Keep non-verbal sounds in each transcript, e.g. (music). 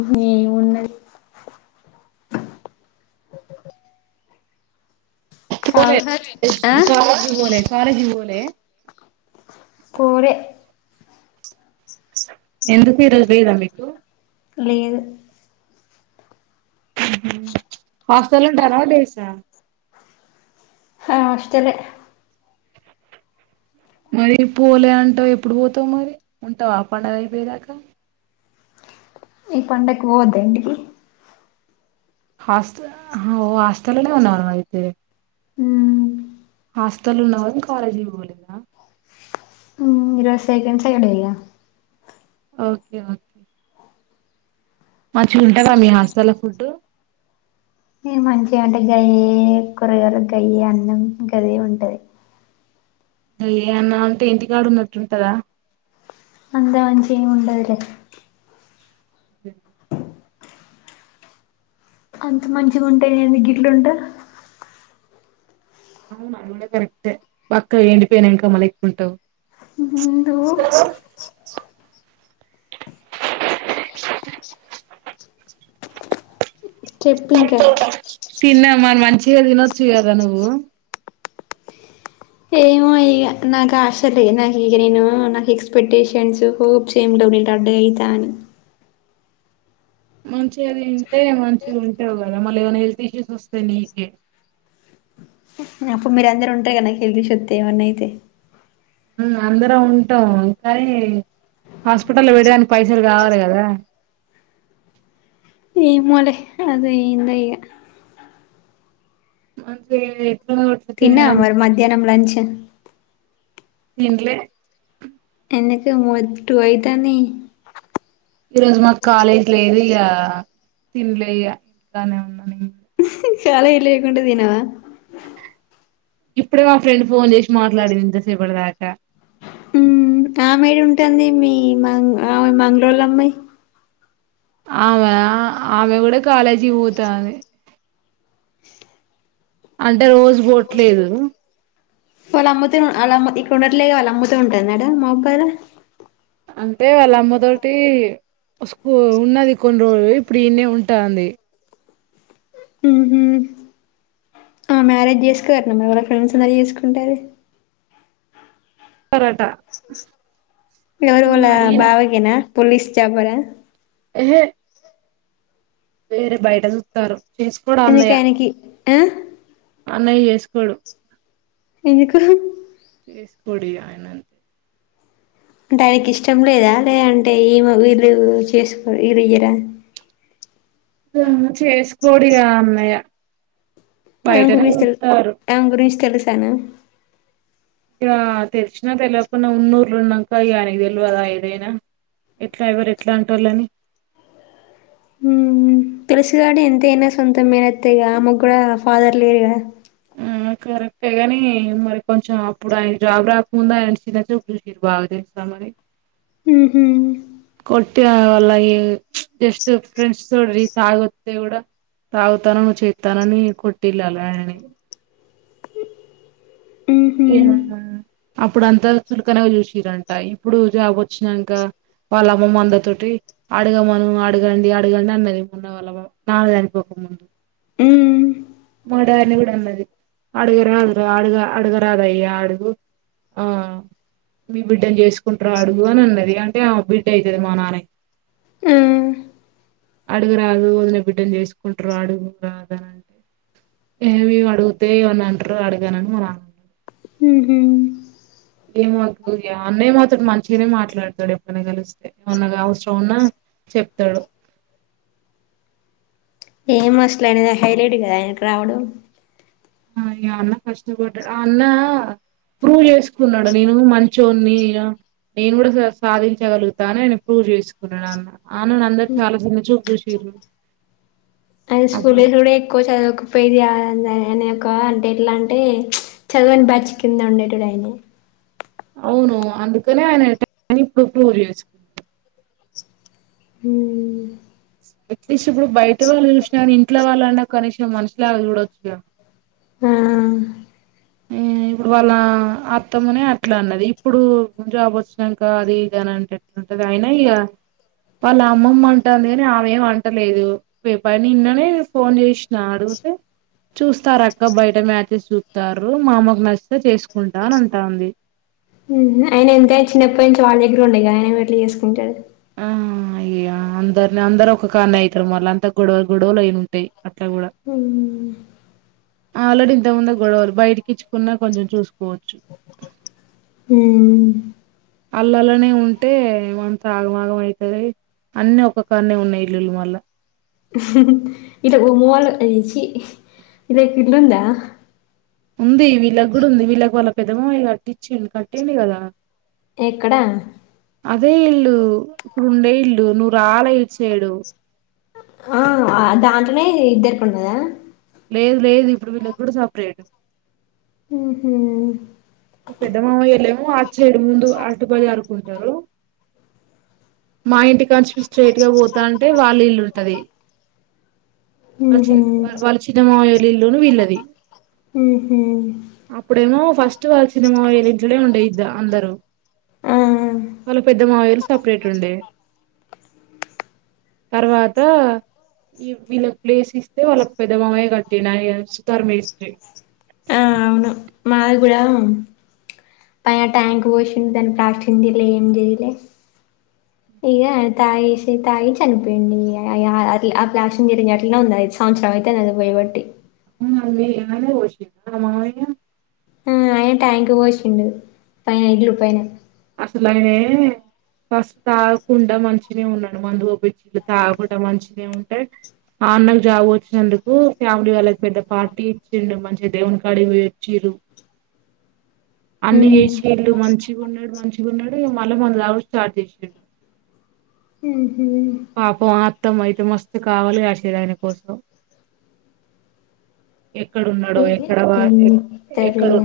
ఉహు ఏం ఉన్నది. పోలే కాలేజ్ ఆ కి కాలేజీ కి బోలే కాలేజీ బోలే కోరే ఎందుకు ఈరోజు లేదా మీకు లేదు ఉహుమ్ హాస్టల్లో ఉంటారా డేసా హ హాస్టలే మరి పోలే అంటావ్ ఎప్పుడు పోతావు మరి ఉంటావ, పండగ అయిపోయెదాకా ఈ పండక్కి పోవద్దా ఇంటికి హాస్ట ఓ హాస్టల్లోనే ఉన్నావనం అయితే హూ హాస్టల్ ఉన్నవ్ గానీ కాలేజ్ కి పోలేదా హు ఈ రోజు సెకండ్ సాటర్డే గా ఓకే ఓకే మంచిగా ఉంటదా మీ హాస్టల్ల ఫుడ్ ఇగ మంచిగా అంటే గయ్యే కూరగాలు గయ్యే అన్నం గదే ఉంటది అ ఏ అన్న అంటే ఇంటి కాడు ఉన్నట్టుంటదా అంత మంచి ఏం ఉండద్ లే అంత మంచిగా ఉంటే ఏంది గిట్ల ఉంట అవును అది కూడా కరెక్ట్ ఏ బక్కగా ఎండిపోయిన ఎంకమ్మ లెక్క ఉంటవ్ నువ్వు చెప్పు ఇంకా తిన్నామన్ మన్ మంచిగా తినొచ్చు కదా నువ్వు ఏమో ఇగ నాకు ఆశ లే, నాకు ఇగ నేను నాకు ఎక్స్పెక్టేషన్స్ హోప్స్ ఏం ఉండవ్ నేన్ ఇట్ట అడ్డ గా అయితా అని. మంచిగా తింటే మంచి గా ఉంటావు గదా, మళ్ ఏమనా హెల్త్ ఇష్యూస్ వస్తయి నీకే. నప్పు మీరందరు ఉంటరేగా నాక్ ఎదురుశెత్తి ఏమన్న అయితే ఉమ్ అందరం ఉంటాం కానీ హాస్పిటల్ పోయడానికి పైసలు కావాలి కదా ఏమోలే అది ఏందయా అంటే తిన్నవా మరి మధ్యాహ్నం లంచ్ ఇంట్లే అందుకేమో టూ అయితాంది ఈ రోజు మాక్ కాలేజ్ లేదు ఇగ తిన్ లేయా ఇంటికానే ఉన్నా నేను కాలేజీ లేకుంటే తినవా ఇప్పుడే మా ఫ్రెండ్ ఫోన్ చేసి మాట్లాడిందింతసేపటిదాకా హ్ ఆమె ఏడ ఉంటాంది మీ మంగ్ ఆమె మంగ్ లో ల అమ్మాయి ఆమె ఆమె కూడా కాలేజీ పోతాది అంటే రోజూ పోవట్లేదు వాలమ్ముతే ఆలమ్మ ఇక్ ఉండట్లే వాళ్ళమ్మతో ఉంటది మేడం మోకారు అంటే వాళ్ళ అమ్మ తోటి స్కూ ఉన్నది కొన్ని రోజులు ఇప్పుడు ఈన్నే ఉంటాంది ఆ మ్యారేజ్ చేసుకోరు ఎవరో ఫ్రెండ్స్ నా చేసుకుంటాది పరాట ఎవరు వాళ్ళ బావకేన పోలీస్ చాబర్ హ ఏహే వేరే బయట చూత్తారు చేసుకోడా అన్నయ్య యా అన్నయ్య చేసుకోడు ఎందుకు ఏసుకోడిగ ఆయనంతే అంటే ఆయనకి ఇష్టం లేదా లే అంటే ఈమె వీళ్ళు చేసుకో వీళ్ళ ఇయ్యరా తుంది చేసుకోడిగ అన్నయ్య (inaudible) బయటనే చూస్తారు అమె గురించి తెలుస్ తన ఇక తెలిసినా తెలియకుండా ఉన్నూర్లో ఉన్నాక ఈనకి తెలిదా ఏదైనా ఎట్లా ఎవరు ఎట్లాంటోల్లు అని హ్మ్మ్ తెలుసు గానీ ఎంతైనా సొంత మేనత్తె అమగ్ కూడా ఫాథర్ లేడు గా ఆ కరెక్టే గాని మరి కొంచెం అప్పుడు ఆయన జాబ్ రాకముందు ఆయన చిన్న చూపు బాగా తెల్సా మరి ఉహు అలా వాళ్ళు ఇగ జస్ట్ ఫ్రెండ్స్ తోటి తాగి వస్తె తాగుతున్నావ్ నువు చెత్తన్నావ్ అని కొట్టిండ్లు వల్ల ఆయనని ఊహూ అప్పుడ అంతా చులకనగా చూసిరంట ఇప్పుడు జాబ్ వచ్చినాక వాళ్ళమ్మమ్మ అందరి తోటి ఆడగమను అడగండి అడగండి అన్నది మొన్న వాళ్ళ నాన్న చనిపోక ముందు మ్మ్ మా డాడీ నీ కూడా అన్నది అడగరాదు అడుగ అడగరాదయ అడుగు ఆ మీ బిడ్డని చేసుకుంటారు అడుగు అని అన్నది అంటే ఆమె బిడ్డ అవుతుది మా నాన్నకి ఆ అడుగురాదు వదిన బిడ్డని చేసుకుంటారు అడుగు రాదునింటే ఏమి అడుగుతే ఏవని అంటారు అడిగానని మన అ ఉహు ఏమోదు అన్న ఏమోతాడు మంచిగానే మాట్లాడతాడు ఎప్పుడనా కలిస్తే ఏమన్నా అవసరం ఉన్నా చెప్తాడు ఏం అసలుయిన హైలైట్ కదా ఆయనకి రావడం ఆ అన్న కష్టపడ్డు ఆ అన్న ప్రూవ్ చేసుకున్నాడు నేను మంచోన్ని నేను కూడా సాధించగలుగుతా అని ఆ ప్రూవ్ చేసుకున్నాడు అన్న అన్న అందరు చాలా చిన్న చూపు చూసిర్రు ఆయన స్కూల్ అప్పుడు డేస్ లో కూడా ఎక్కువ చదువుకపోయిదియా అనే ఒక అంటే ఎట్లా అంటే చదువని బ్యాచ్ కింద ఉండేటోదు ఆయనే అవును అందుకనే ఆయన ఇప్పుడు ఫరు చేసుకు హ్మ్మ్ ఎట్లీస్ట్ ఇప్పుడు బయట వాళ్ళు చూసిన కానీ ఇంట్లో వాళ్ళన్నా కనీసం మనుషిలా చూడొచ్చు ఆ ఇప్పుడు వాళ్ళ అత్తమ్మనే అట్లా అన్నది ఇప్పుడు జాబ్ వచ్చినాక అది ఇదని అంటే ఎట్లా అంటది అయినా ఇక వాళ్ళ అమ్మమ్మ అంటుంది కాని ఆమె ఏం అంటలేదు నిన్ననే ఫోన్ చేసినా అడిగితే చూస్తారు అక్క బయట మ్యాచెస్ చూస్తారు మా అమ్మకు నచ్చితే చేసుకుంటా అని అంటాంది ఆయన ఎంత చిన్నప్పయి నుంచి వాళ్ళ దగ్గర ఉండేగా ఆయన ఎట్లా చేసుకుంటాడు ఆ అయ అందరిని అందరుూ ఒక కాన్న అవుతారు మళ్ళ అంత గొడవలు గొడవలు అయిన ఉంటాయి అట్లా కూడా హ్మ్. ఆల్రెడీ ఇంత ముందు గొడవలు బయటికి ఇచ్చుకున్నా కొంచెం చూసుకోవచ్చు హ్మ్మ్ అల్లలోనే ఉంటే మంత ఆగమాగం అవుతది అన్నిీ ఒక్కొక్కనే ఉన్నాయి ఇల్లుళ మళ్ళ ఇగ గుమ చి ఇళ్ళకు ఇళ్ళు ఉందా ఉంది వీళ్ళకి కూడా ఉంది వీళ్ళకి వాళ్ళ పెద్ద మామయ్య కట్టించాడు కట్టిండు కదా ఎక్కడ? అదే ఇల్లు ఇప్పుడుండే ఇల్లు నువ్వు రాల ఇటు సైడ్ ఆ దాంట్లోనే ఇద్దరు ఉండద లేదు లేదు ఇప్పుడు వీళ్ళకి కూడా సపరేట్. ఉమ్ పెద్ద మామ వెళ్ళలేమో అటు సైడ్ ముందు అటు బజార్ పోతారు మా ఇంటికి స్ట్రైట్ గా పోతారంటే వాళ్ళ ఇల్లు ఉంటది వాళ్ళ చి హుహు. వాళ్ళ చిన్న మామా ఇల్లున వీళ్ళది హుహు. అప్పుడేమో ఫస్ట్ చిన్న మామయ్య వల్ల ఇంట్లనే ఉండే ఇద్దా అందరూ ఆ. వాళ్ళ పెద్ద మామయ్య వాళ్ళు సెపరేట్ ఉండే తర్వాత ఈ వీళ్ళకి ప్లేస్ ఇస్తే వాళ్ళ పెద్ద మామయ కట్టిండు ఆయన సుతర్ మేస్తే ఆ అవును మాది కూడా పైన ట్యాంక్ పోసింది దాని ప్లాస్టిన్ తిరిలే ఏం జరిలే ఇక తాగి వేసి తాగి చనిపోయింది అ ఆ ప్లాస్టిన్ జిరిగిన అట్లా ఉంది ఐదు సంవత్సరం అయితే అది పోయబట్టి అ అమ్మీ ఎన ోషి మామ ఆహ్ మా అయ్యా ట్యాంక్ పోసిండు పైన ఇల్లు పైన. అసలుయియె ఫస్ట్ తాగకుండా మంచినే ఉన్నాడు. మందు ఒపించి తాగకుండా మంచినే ఉంటే మా అన్నకు జాబు వచ్చినందుకు ఫ్యామిలీ వాళ్ళకి పెద్ద పార్టీ ఇచ్చిండు మంచిగా దేవునికాడ పోయెచ్చిండ్ర్. అన్ని ఉమ్ చేసి ఇళ్ళు మంచిగా ఉన్నాడు మంచి ఉన్నాడు మళ్ళా మందు తాగడం స్టార్ట్ చేసిండు. ఉమ్ పాపత్ మొత్తం అయితే మస్తు కావాలి ఆసిండ్రు ఆయన కోసం ఎక్కడున్నాడో ఇగ ఎక్కడ వాయ ఏం చెప్తారు ఎక్కడ ఇగ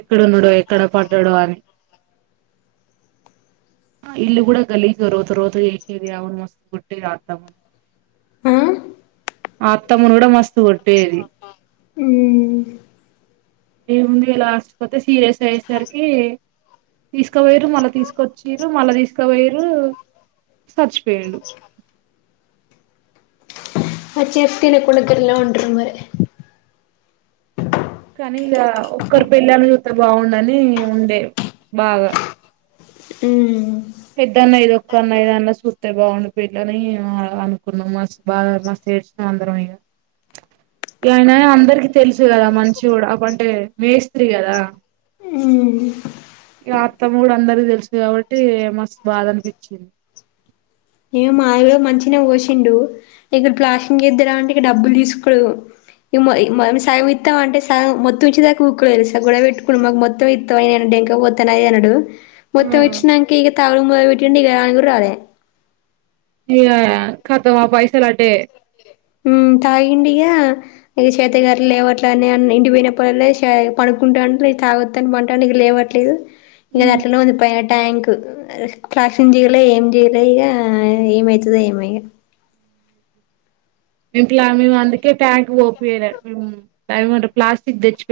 ఎక్కడున్నాడో ఎక్కడ పడ్డాడో అని. ఇల్లు కూడా గలీజ్ గా రోత రోత చేసిర్రు ఆమెను మస్తు కొట్టిండ్రు అడ్డం. ఆహ్ అత్తమ్మను కూడా మస్త్. ఉమ్ ముందుగల ఆస్పత్రి పోతే సీరియస్. ఇట్లా అయ్యే సరికి. తీసుకపోయిండ్రు మళ్ళా తీసుకొచ్చిండ్రు మళ్ళా తీసుకుపోయిండ్రు చచ్చిపోయిండు. అచ్చ సి తినకుండా ఇద్దరు ఇలా ఉంటారు మరి. కానీ ఇక ఒక్కరు పెళ్ళాం చూతరని బాగుండే అని ఉండే బాగా ఉమ్ పెద్దన్న ఇదొక్క అన్న ఏదన్న చూస్తే బాగుండు పెళ్ళి అని అనుకున్నాం మస్త్ బాగా మస్తు చేడ్చినాం అందరం ఇగ ఆయన అందరికి తెలుసు కదా మంచి కూడా అప్పు అంటే మేస్త్రి కదా ఉమ్ ఇక అత్తమ్మ కూడా అందరికి తెలుసు కాబట్టి మస్తు బాధ అనిపించింది. ఏ మావిలో మంచినే పోసిండు ఇక్కడ ప్లాస్టింగ్ ఇద్దాం అంటే ఇగ డబ్బులు తీసుకోడు ఇగ సగం ఇస్తా అంటే మొత్తం ఇచ్చే దాకా ఉక్కోడు తెలుస గొడవ పెట్టుకునాడు మాకు మొత్తం ఇస్తావనే డెక పోతానే అనడు మొత్త ఇచ్చినాంక ఇక తాగుడు చున్నీక రాను కూడ రాలే. ఇంకా కతము ఆ పైసలు అటే. తాగిండి ఇక ఇక చేత గారు లేవట్లేని ఇంటి పోయినప్పుడల్ల పడకుంటుండు తాగోద్ అని పండుండు ఇక లేవట్లేదు. నేను అట్లనే ఉంది పైన ట్యాంక్ క్లాక్షింగ్ జయలే ఏం చేయలే ఇక ఏమవుతదో ఏమో ఇంకా. మలా మేము అందుకే ట్యాంక్ ఒపియలే ఆహ్ మరి ప్లాస్టిక్ తెచ్చు.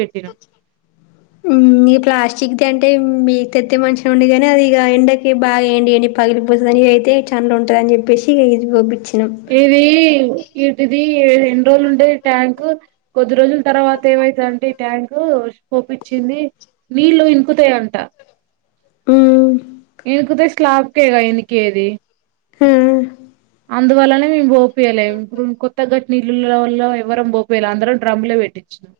ఉమ్ ఈ ప్లాస్టిక్ చికితే అంటే మీ తెత్తే మనిషి ఉండుగానీ అది ఇక ఎండకి బాగాయండి ఎండి పగిలిపోతుంది అనివి అయితే చను ఉంటుంది అని చెప్పేసి ఇక ఇది పబించి ఏది ఏటిది రెండు రోజులు ఉండే ట్యాంక్ కొద్ది రోజుల తర్వాత ఏమైతంటే ఈ ట్యాంక్ పోపిచ్చింది నీళ్లు ఇనుకుతయంట ఉమ్ లేకపోతే స్లాప్ కేగా ఎనికేది. ఉమ్ అందువల్లనే మేము పోపీయలేము ఇప్పుడు కొత్త గట్టిన ఇళ్ళలో ఎవ్వరం పోపియాలేం. అందరం డ్రమ్ లే పెట్టించినాం.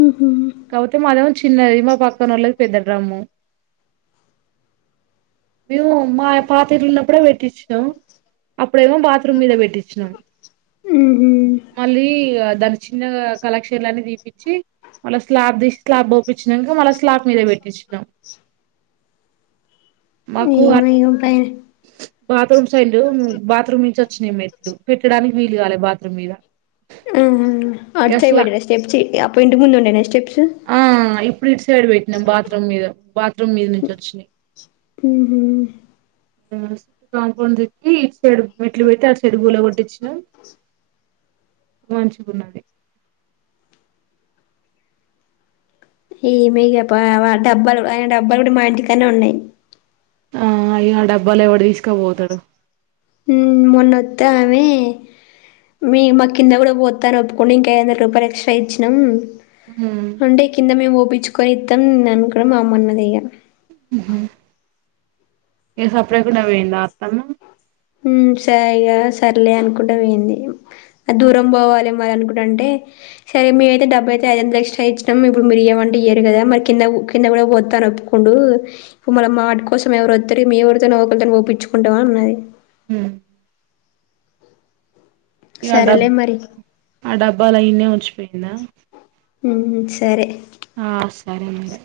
ఊహూ కాకపోతే మరిన్ చిన్నది మా పక్కన వాళ్ళకి పెద్దడ్రమ్ము మేము మా పాతరిల్లు ఉన్నప్పుడే పెట్టించినం అప్పుడేమో బాత్రూమ్ మీద పెట్టించినాం ఊహూ మళ్ళీ దాని చిన్న కలెక్షన్లన్నీ తీపించి. మళ్ళా స్లాబ్ తీసి స్లాబ్ ఒపించినక మళ్ళా స్లాబ్ మీద పెట్టించినాం. మాకు ఏమో ఇగ పైన బాత్రూమ్ సైడ్ బాత్రూమ్ నుంచి వచ్చినవి మెట్లు పెట్టడానికి వీలు కాలే బాత్రూమ్ మీద. ఆహా అటు సైడ్ గస్లా పేంటీనే స్టెప్స్ ఆహ్ ఇపు ముందు ఉండేనే స్టెప్స్ ఇప్పు ఇటు సైడ్ పెట్నాం బాత్రూమ్ మీద బాత్రూమ్ మీద నుంచి వచ్చినాయి. ఉమ్ ుట్ కాంపౌండ్ తిట్టి ఇ సైడ్ మెట్లు పెట్టి ఆ సైడ్ పూల కొట్టించిన మంచిగ్ ఉన్నది ఈ మీగె ప డబ్బాలు ఆయన డబ్బాలు కూడా మా ఇంటికానే ఉన్నాయి ఆ అయ్య ఆ డబ్బాలు ఎవడొ తీసుక పోతాడు మొన్నొసై ఆమె మీ మా కింద కూడా పోస్తాను ఒప్పుకుని ఇంకా ఐదు వందల రూపాయలు ఎక్స్ట్రా ఇచ్చినాం హు అంటే కింద మేము ఒపించుకొని ఇస్తాం ననుకో మా అమ్మన్నదియ్య ఏ సప్పడే కూడ పోయంద ఆత్తమ్మ ఉమ్ సరెగా సర్లే అనుకుంటే పోంది అ దూరం పోవాలి మరి అనుకుంట అంటే సరే మీరైతే డెబ్బై అయితే ఐదు వందల ఎక్స్ట్రా ఇచ్చినాము ఇప్పుడు మీరు ఏమంటే ఇయ్యరు కదా మరి కింద కింద కూడా పోస్తా అని ఒప్పుకుండు ఇప్పుడు మళ్ళ మాటి కోసం ఎవరు వస్తారు మే ఎరితో ఒకకలతోని పించుకుంటాం అని అన్నది హుమ్ ఇ ఆ డబ్ సరేలే మరి ఆ డబ్బాలయన్నె వచ్చిపోయిందా ఉమ్ సరే ఆ సరె మరి